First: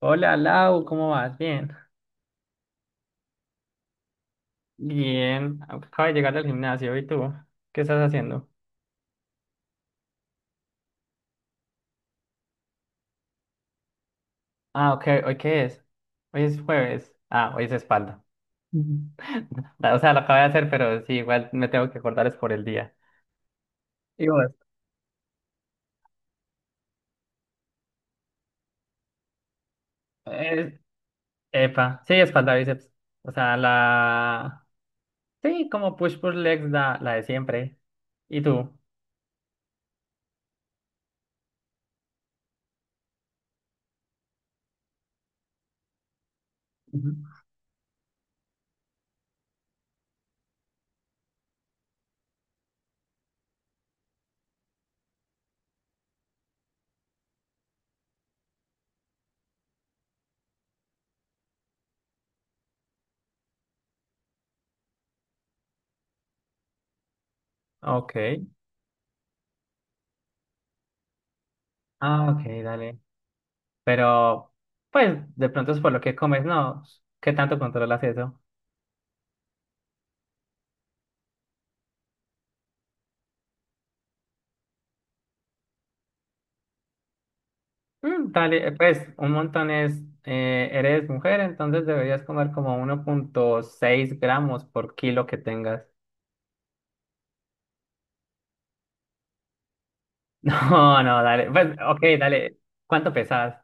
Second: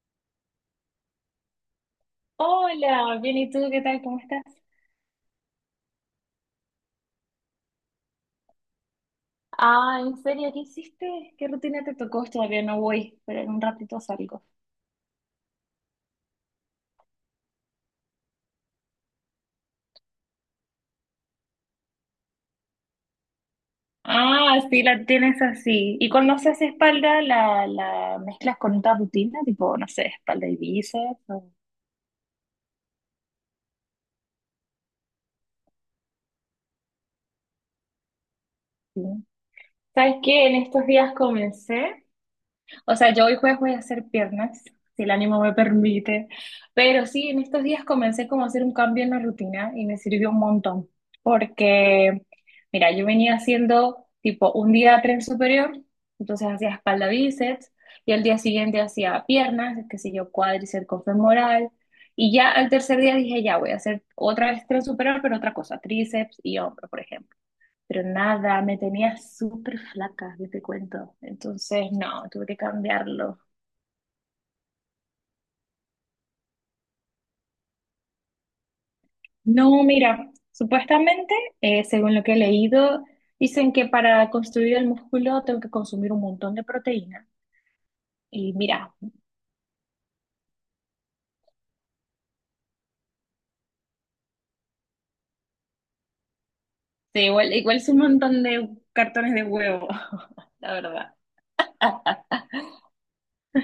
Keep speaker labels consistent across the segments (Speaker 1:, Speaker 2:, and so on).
Speaker 1: Hola Lau, ¿cómo vas? Bien.
Speaker 2: Hola, bien, ¿y tú qué tal? ¿Cómo estás?
Speaker 1: Bien, acabo de llegar al gimnasio. ¿Y tú? ¿Qué estás haciendo?
Speaker 2: Ah, ¿en serio? ¿Qué hiciste? ¿Qué rutina te tocó? Todavía no voy, pero en un ratito salgo.
Speaker 1: Ah, ok, ¿hoy qué es? Hoy es jueves. Ah, hoy es espalda. Ujú. O sea, lo acabo de hacer, pero sí, igual me tengo que acordar es por el día. ¿Y vos?
Speaker 2: Ah, sí, la tienes así. ¿Y cuando haces espalda, la mezclas con otra rutina? Tipo, no sé, espalda y
Speaker 1: Eh,
Speaker 2: bíceps.
Speaker 1: epa, sí, espalda, bíceps. O sea, Sí, como push legs, la de siempre. ¿Y tú?
Speaker 2: Sí. ¿Sabes qué? En estos días comencé. O sea, yo hoy jueves voy a hacer piernas, si el ánimo me permite. Pero
Speaker 1: Ujú.
Speaker 2: sí, en estos días comencé como a hacer un cambio en la rutina y me sirvió un montón. Porque, mira, yo venía haciendo tipo un día tren superior, entonces hacía espalda bíceps, y al día siguiente hacía piernas, qué sé yo, cuádriceps con femoral. Y ya al tercer día dije, ya voy a hacer otra vez tren superior, pero otra cosa, tríceps y hombro, por ejemplo. Pero
Speaker 1: Ok.
Speaker 2: nada, me tenía súper flaca, yo te cuento. Entonces,
Speaker 1: Ah,
Speaker 2: no,
Speaker 1: ok,
Speaker 2: tuve que
Speaker 1: dale.
Speaker 2: cambiarlo.
Speaker 1: Pero, pues, de pronto es por lo que comes, ¿no? ¿Qué tanto controlas eso?
Speaker 2: No, mira, supuestamente, según lo que he leído, dicen que para construir el músculo tengo que consumir un montón de proteína.
Speaker 1: Mm,
Speaker 2: Y
Speaker 1: dale,
Speaker 2: mira,
Speaker 1: pues un montón es, eres mujer, entonces deberías comer como 1,6 gramos por kilo que tengas.
Speaker 2: sí, igual es un montón de cartones de huevo, la
Speaker 1: No,
Speaker 2: verdad.
Speaker 1: no, dale, pues ok, dale, ¿cuánto pesas?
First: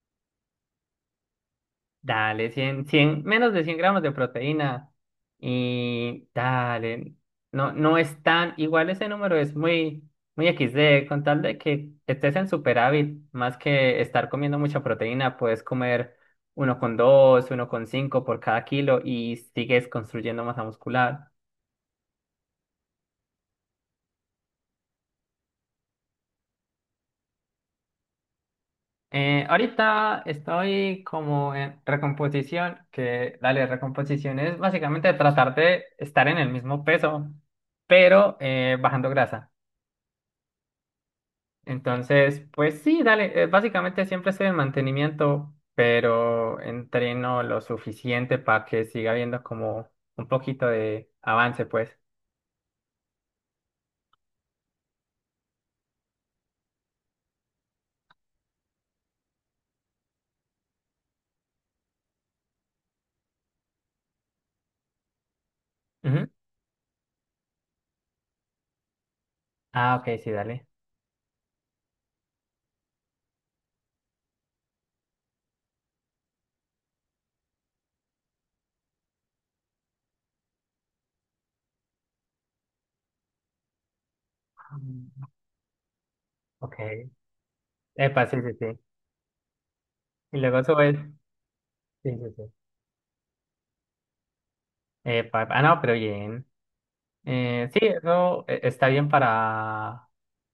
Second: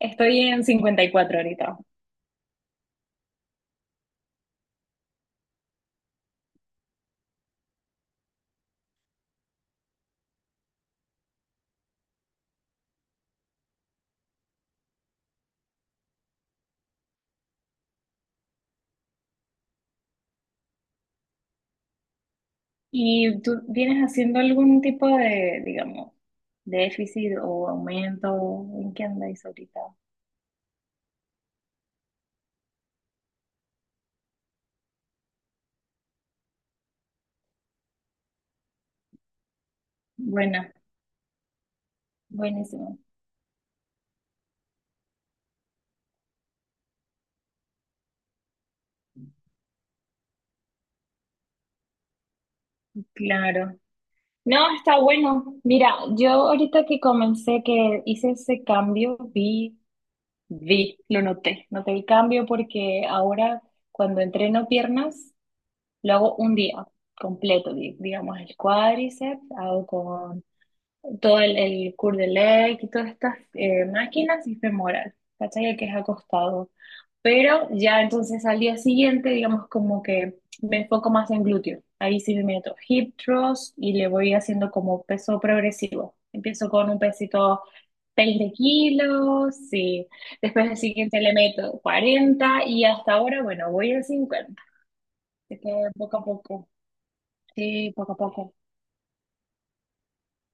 Speaker 2: Estoy en 54 ahorita.
Speaker 1: Dale, 100, 100, menos de 100 gramos de proteína. Y dale, no, no es tan, igual ese número es muy, muy XD, con tal de que estés en superávit, más que estar comiendo mucha proteína, puedes comer uno con dos, 1,5 por cada kilo y sigues construyendo masa muscular.
Speaker 2: ¿Y tú vienes haciendo algún tipo de, digamos, déficit o aumento? ¿En qué andáis
Speaker 1: Eh,
Speaker 2: ahorita?
Speaker 1: ahorita estoy como en recomposición, que dale, recomposición es básicamente tratar de estar en el mismo peso, pero bajando grasa.
Speaker 2: Buena,
Speaker 1: Entonces, pues
Speaker 2: buenísimo.
Speaker 1: sí, dale, básicamente siempre estoy en mantenimiento, pero entreno lo suficiente para que siga habiendo como un poquito de avance, pues.
Speaker 2: Claro. No, está bueno. Mira, yo ahorita que comencé, que hice ese cambio, vi, lo noté el cambio porque ahora cuando entreno piernas lo
Speaker 1: Ujú.
Speaker 2: hago un día completo, digamos el cuádriceps, hago
Speaker 1: Ah, ok, sí,
Speaker 2: con
Speaker 1: dale.
Speaker 2: todo el Cours de Lec y todas estas máquinas y femoral, ¿cachai? El que es acostado. Pero ya entonces al día siguiente, digamos como que me enfoco más en glúteo. Ahí sí me meto hip thrust y le voy haciendo como
Speaker 1: Mm,
Speaker 2: peso progresivo. Empiezo con un
Speaker 1: ok.
Speaker 2: pesito
Speaker 1: Epa, sí,
Speaker 2: 20
Speaker 1: sí, sí.
Speaker 2: kilos y
Speaker 1: Y luego
Speaker 2: después el
Speaker 1: subes.
Speaker 2: siguiente le meto
Speaker 1: Sí, sí, sí.
Speaker 2: 40 y hasta ahora, bueno, voy a 50.
Speaker 1: Epa,
Speaker 2: Así
Speaker 1: ah,
Speaker 2: que
Speaker 1: no, pero
Speaker 2: poco a
Speaker 1: bien.
Speaker 2: poco,
Speaker 1: Sí,
Speaker 2: sí, poco a
Speaker 1: eso
Speaker 2: poco.
Speaker 1: está bien para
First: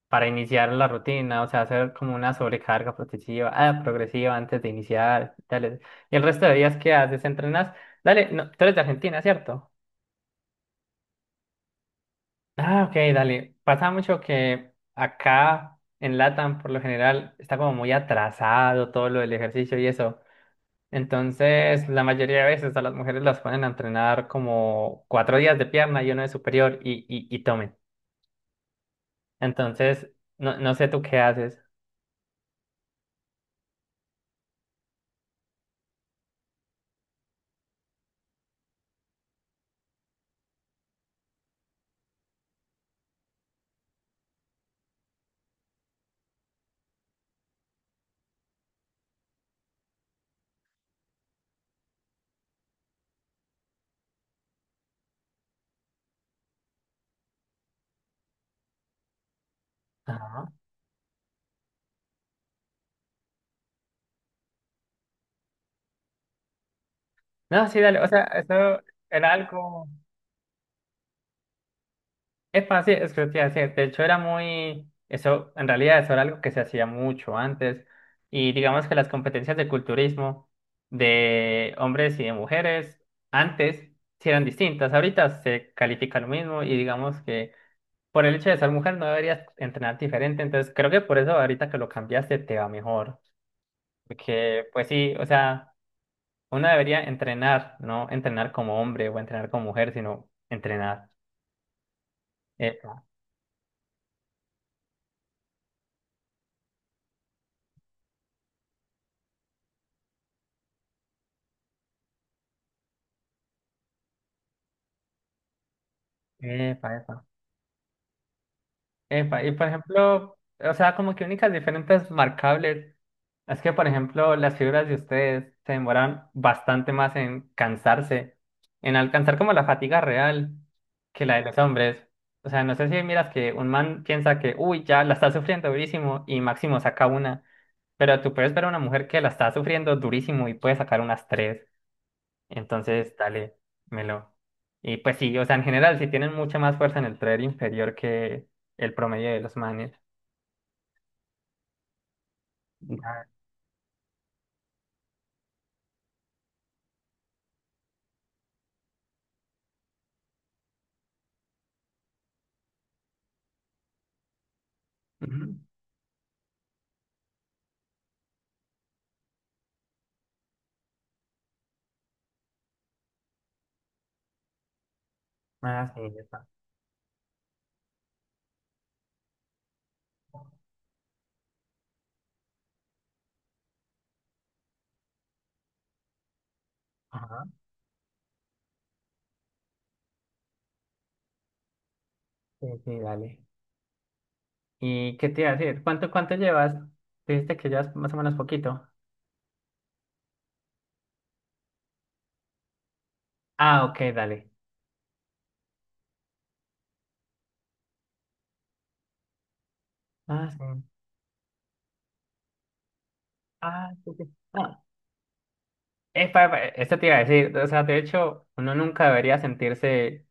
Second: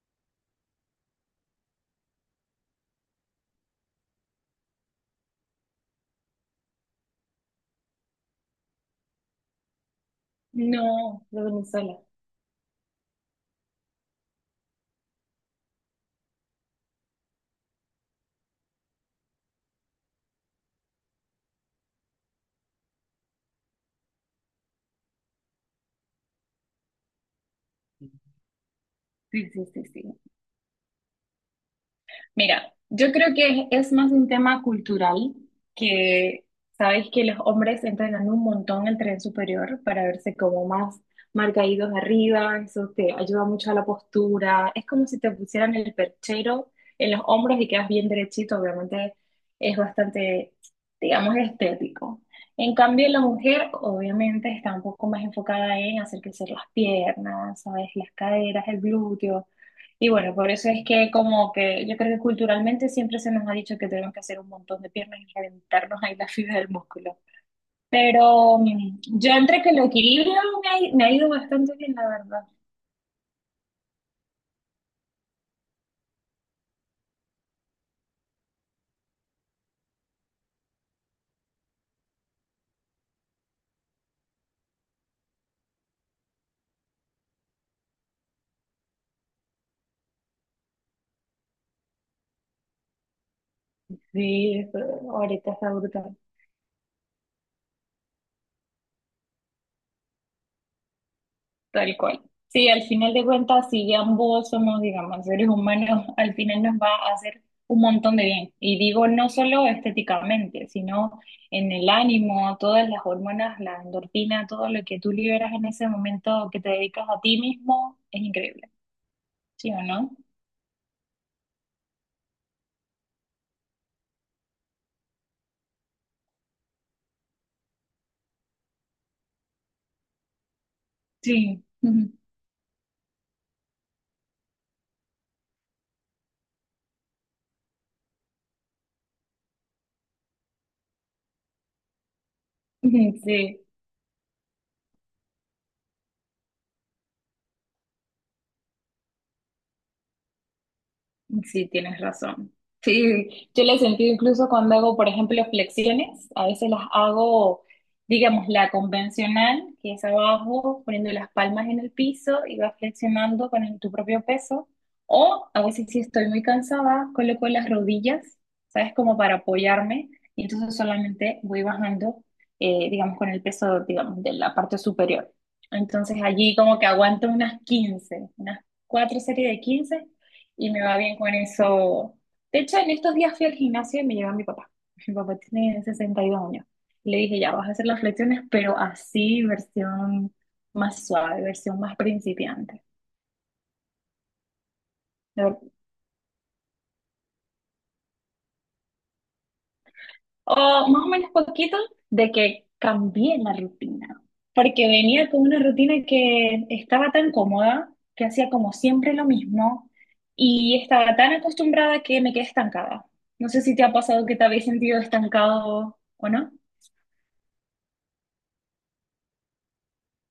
Speaker 1: para iniciar la rutina, o sea, hacer como una sobrecarga progresiva antes de iniciar, dale. Y el resto de días que haces, entrenas, dale, no, tú eres de Argentina, ¿cierto?
Speaker 2: No, lo de Venezuela.
Speaker 1: Ah, ok, dale. Pasa mucho que acá en LATAM, por lo general, está como muy atrasado todo lo del ejercicio y eso. Entonces, la mayoría de veces a las mujeres las ponen a entrenar como 4 días de pierna y uno de superior y tomen.
Speaker 2: Sí, sí, sí, sí.
Speaker 1: Entonces, no, no sé tú qué haces.
Speaker 2: Mira, yo creo que es, más un tema cultural que sabes que los hombres entrenan un montón el tren superior para verse como más marcaídos arriba, eso te ayuda mucho a la postura, es como si te pusieran el perchero en los hombros y quedas bien derechito, obviamente es bastante, digamos, estético. En cambio, la mujer obviamente está un poco más enfocada en hacer crecer las piernas, sabes, las caderas, el glúteo. Y bueno,
Speaker 1: Ajá.
Speaker 2: por eso es que como que yo creo que culturalmente siempre se nos ha dicho que tenemos que hacer un montón de piernas y reventarnos ahí la fibra del músculo.
Speaker 1: No, sí, dale, o sea, eso
Speaker 2: Pero yo
Speaker 1: era
Speaker 2: entre que lo
Speaker 1: algo,
Speaker 2: equilibrio me ha ido bastante bien, la verdad.
Speaker 1: es fácil, es que te iba a decir, de hecho era muy, eso, en realidad eso era algo que se hacía mucho antes, y digamos que las competencias de culturismo de hombres y de mujeres antes sí eran distintas, ahorita se califica lo mismo, y digamos que por el hecho de ser mujer no deberías entrenar diferente, entonces creo que por eso ahorita que lo cambiaste te va mejor,
Speaker 2: Sí,
Speaker 1: porque
Speaker 2: eso
Speaker 1: pues sí, o
Speaker 2: ahorita está
Speaker 1: sea,
Speaker 2: brutal.
Speaker 1: uno debería entrenar, no entrenar como hombre o entrenar como mujer, sino entrenar.
Speaker 2: Tal cual. Sí, al
Speaker 1: Epa,
Speaker 2: final de cuentas, si ambos somos, digamos, seres humanos, al final nos va a hacer un montón de bien. Y digo, no solo estéticamente, sino en el ánimo, todas las hormonas, la endorfina, todo lo que tú liberas en ese momento que te
Speaker 1: epa,
Speaker 2: dedicas a
Speaker 1: epa.
Speaker 2: ti mismo, es increíble.
Speaker 1: Epa, y por
Speaker 2: ¿Sí o no?
Speaker 1: ejemplo, o sea, como que únicas diferentes marcables es que, por ejemplo, las figuras de ustedes se demoran bastante más en cansarse, en alcanzar como la fatiga real que la de los
Speaker 2: Sí.
Speaker 1: hombres. O sea, no sé si miras que un man piensa que, uy, ya la está sufriendo durísimo y máximo saca una, pero tú puedes ver a una mujer que la está sufriendo durísimo y puede sacar unas tres. Entonces, dale,
Speaker 2: Sí.
Speaker 1: melo. Y pues sí, o sea, en general, sí tienen mucha más fuerza en el tren inferior que el promedio de los manes.
Speaker 2: Sí, tienes razón.
Speaker 1: Ah,
Speaker 2: Sí, yo la he sentido incluso cuando hago, por ejemplo, flexiones. A veces las hago, digamos, la convencional, que es abajo, poniendo las palmas en el piso y vas flexionando con tu propio peso. O
Speaker 1: ujú.
Speaker 2: a veces si estoy muy cansada, coloco las rodillas, ¿sabes? Como para apoyarme. Y entonces solamente voy bajando, digamos, con el peso, digamos, de la parte superior.
Speaker 1: Ah, sí,
Speaker 2: Entonces
Speaker 1: ya está.
Speaker 2: allí como que aguanto unas 15, unas cuatro series de 15 y me va bien con eso. De hecho, en estos días fui al gimnasio y me llevó a mi papá. Mi papá tiene 62 años. Y le dije,
Speaker 1: Ajá.
Speaker 2: ya vas a hacer las flexiones, pero así, versión más suave, versión más
Speaker 1: Sí,
Speaker 2: principiante.
Speaker 1: sí, dale. ¿Y qué te
Speaker 2: De
Speaker 1: iba a
Speaker 2: ver-
Speaker 1: decir? ¿Cuánto llevas? Dijiste que llevas más o menos poquito.
Speaker 2: O más o menos poquito de que cambié la
Speaker 1: Ah,
Speaker 2: rutina.
Speaker 1: ok, dale.
Speaker 2: Porque venía con una rutina que estaba tan cómoda, que hacía como siempre lo mismo,
Speaker 1: Ah,
Speaker 2: y
Speaker 1: sí.
Speaker 2: estaba tan acostumbrada que me quedé estancada. No sé si te
Speaker 1: Ah,
Speaker 2: ha
Speaker 1: sí, sí.
Speaker 2: pasado que te habéis
Speaker 1: Ah,
Speaker 2: sentido estancado o
Speaker 1: epa,
Speaker 2: no.
Speaker 1: epa, esto te iba a decir. O sea, de hecho, uno nunca debería sentirse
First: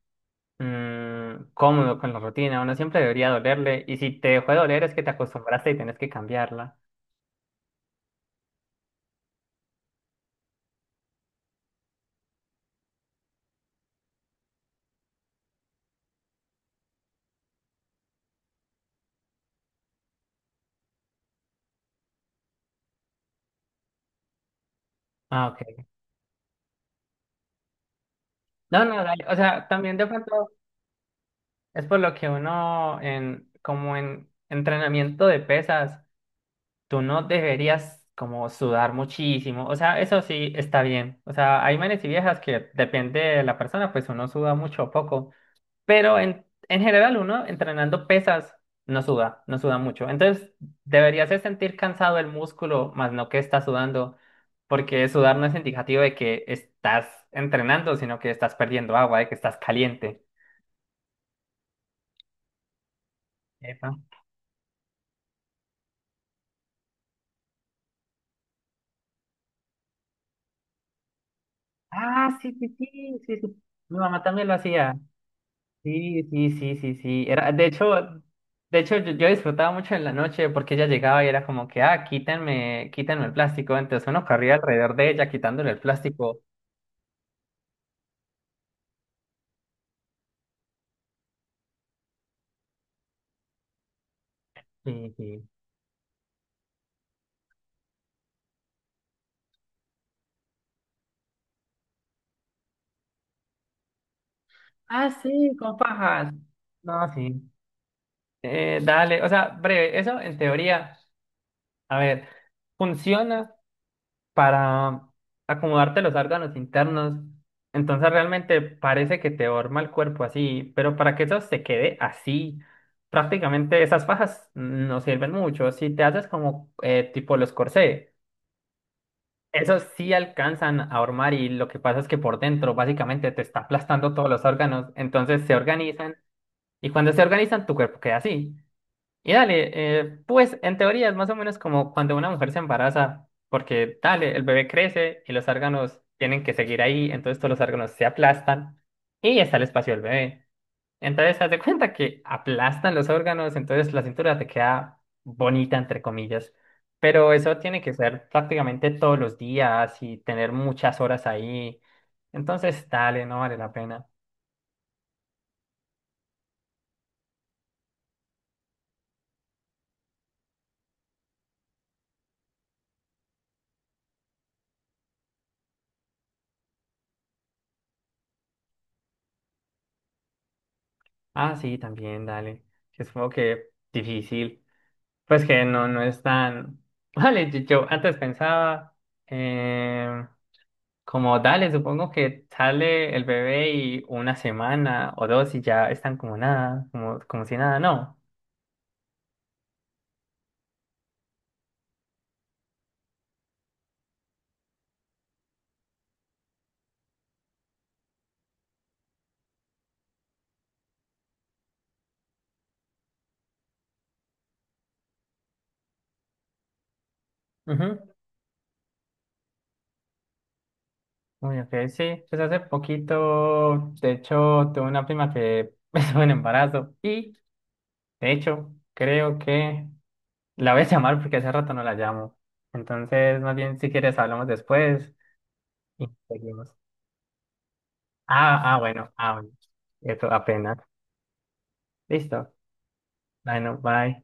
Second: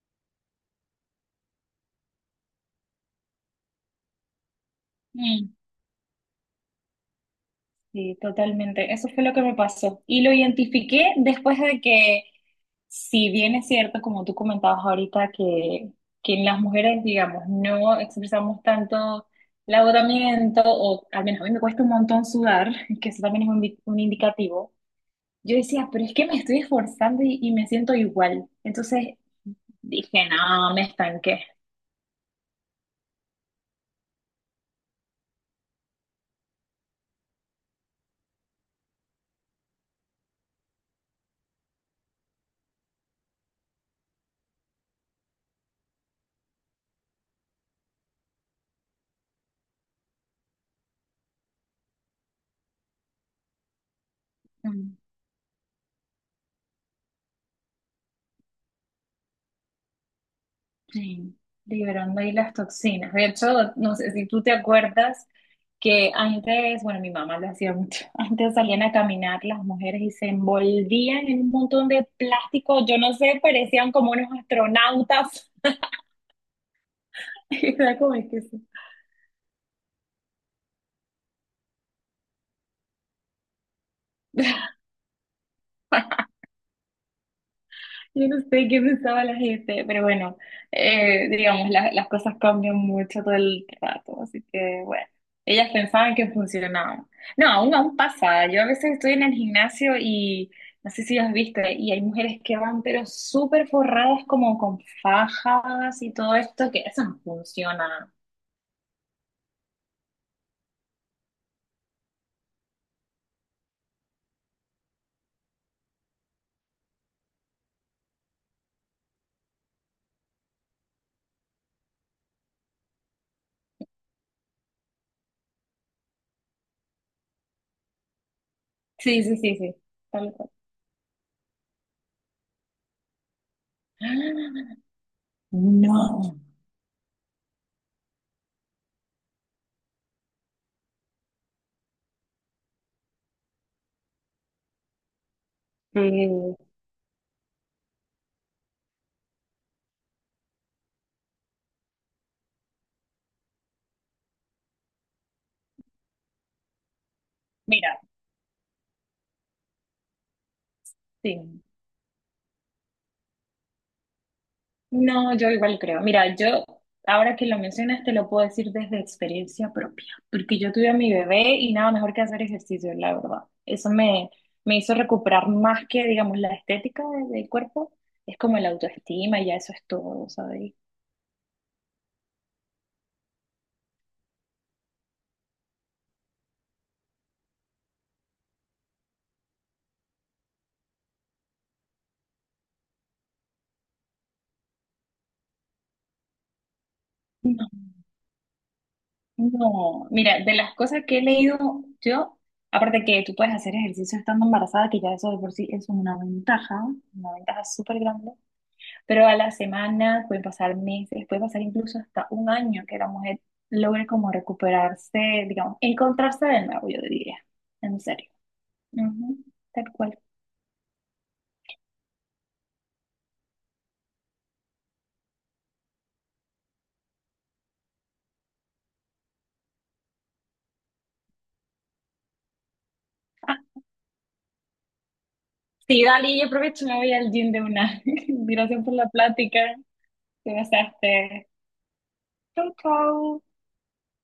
Speaker 1: cómodo con la rutina. Uno siempre debería dolerle. Y si te dejó de doler es que te
Speaker 2: Mm.
Speaker 1: acostumbraste y tenés que cambiarla.
Speaker 2: Sí, totalmente. Eso fue lo que me pasó. Y lo identifiqué después de que, si bien es cierto, como tú comentabas ahorita, que en las mujeres, digamos, no expresamos tanto el agotamiento, o al menos a mí me cuesta un montón sudar, que eso también es un, un indicativo.
Speaker 1: Ah,
Speaker 2: Yo
Speaker 1: ok.
Speaker 2: decía, pero es que me estoy esforzando y me siento igual.
Speaker 1: No, no,
Speaker 2: Entonces
Speaker 1: dale. O sea, también de
Speaker 2: dije,
Speaker 1: pronto
Speaker 2: no, me estanqué.
Speaker 1: es por lo que uno en, como en entrenamiento de pesas, tú no deberías como sudar muchísimo. O sea, eso sí está bien. O sea, hay manes y viejas que depende de la persona, pues uno suda mucho o poco. Pero en general uno entrenando pesas no suda, no suda mucho. Entonces deberías de sentir cansado el músculo, más no que estás sudando, porque sudar no es indicativo de que estás entrenando, sino que estás perdiendo agua, de que estás caliente.
Speaker 2: Sí, liberando ahí las toxinas. De hecho,
Speaker 1: Epa.
Speaker 2: no sé si tú te acuerdas que antes, bueno, mi mamá lo hacía mucho, antes salían a caminar las mujeres y se envolvían en un montón de
Speaker 1: Ah, sí, sí,
Speaker 2: plástico,
Speaker 1: sí,
Speaker 2: yo no
Speaker 1: sí,
Speaker 2: sé,
Speaker 1: sí.
Speaker 2: parecían
Speaker 1: Mi
Speaker 2: como
Speaker 1: mamá
Speaker 2: unos
Speaker 1: también lo hacía.
Speaker 2: astronautas.
Speaker 1: Sí, sí, sí, sí, sí. Era, de hecho,
Speaker 2: Era como que sí.
Speaker 1: de hecho yo disfrutaba mucho en la noche porque ella llegaba y era como que, ah, quítenme, quítenme el plástico. Entonces uno corría alrededor de ella quitándole el plástico.
Speaker 2: Yo no sé qué pensaba la gente, pero bueno, digamos, las cosas cambian mucho todo el rato, así que bueno,
Speaker 1: Sí, sí.
Speaker 2: ellas pensaban que funcionaba. No, aún pasa, yo a veces estoy en el gimnasio y no sé si has visto, y hay mujeres que van pero súper forradas como con
Speaker 1: Ah, sí, con
Speaker 2: fajas y
Speaker 1: pajas.
Speaker 2: todo esto, que eso
Speaker 1: No,
Speaker 2: no
Speaker 1: sí.
Speaker 2: funciona.
Speaker 1: Dale, o sea, breve, eso en teoría, a ver, funciona para acomodarte los órganos internos, entonces realmente parece que te forma el cuerpo así, pero para que eso se quede así, prácticamente esas fajas no sirven mucho. Si te haces como tipo los corsés,
Speaker 2: Sí, sí, sí, sí,
Speaker 1: esos sí
Speaker 2: tal cual.
Speaker 1: alcanzan a hormar y lo que pasa es que por dentro básicamente te está aplastando todos los órganos, entonces se organizan.
Speaker 2: No.
Speaker 1: Y cuando se organizan, tu cuerpo queda así. Y dale, pues en teoría es más o menos como cuando una mujer se embaraza, porque dale, el bebé crece y los órganos tienen que
Speaker 2: Sí.
Speaker 1: seguir ahí, entonces todos los órganos se aplastan y está el espacio del bebé. Entonces, haz de cuenta que aplastan los órganos, entonces la cintura te queda bonita, entre comillas. Pero eso tiene que
Speaker 2: Mira,
Speaker 1: ser prácticamente todos los días y tener muchas horas
Speaker 2: sí.
Speaker 1: ahí. Entonces, dale, no vale la pena.
Speaker 2: No, yo igual creo. Mira, yo ahora que lo mencionas te lo puedo decir desde experiencia propia, porque yo tuve a mi bebé y nada mejor que hacer ejercicio, la verdad. Eso me, me hizo recuperar más que, digamos, la estética del cuerpo, es como la autoestima y ya eso es todo, ¿sabes?
Speaker 1: Ah, sí, también, dale. Sí, es como que difícil. Pues que no, no es tan. Vale, yo antes pensaba, eh, como dale, supongo que sale el bebé y una semana o dos y ya están como nada, como si
Speaker 2: No,
Speaker 1: nada, no.
Speaker 2: no. Mira, de las cosas que he leído yo, aparte que tú puedes hacer ejercicio estando embarazada, que ya eso de por sí es una ventaja súper grande. Pero a la semana pueden pasar meses, puede pasar incluso hasta un año que la mujer logre como recuperarse, digamos, encontrarse de nuevo, yo diría, en
Speaker 1: Ujú.
Speaker 2: serio. Ujú, tal cual.
Speaker 1: Uy, ok, sí. Pues hace poquito, de hecho, tuve una prima que estuvo en embarazo y, de hecho, creo que la voy a llamar porque hace rato no la llamo. Entonces, más
Speaker 2: Ah,
Speaker 1: bien, si quieres, hablamos después.
Speaker 2: sí,
Speaker 1: Sí,
Speaker 2: dali, yo
Speaker 1: seguimos.
Speaker 2: aprovecho y me voy al gym de una.
Speaker 1: Ah, ah,
Speaker 2: Gracias por
Speaker 1: bueno,
Speaker 2: la
Speaker 1: ah, bueno.
Speaker 2: plática.
Speaker 1: Eso
Speaker 2: Te
Speaker 1: apenas.
Speaker 2: besaste.
Speaker 1: Listo.
Speaker 2: Chau, chau.
Speaker 1: Bueno, bye.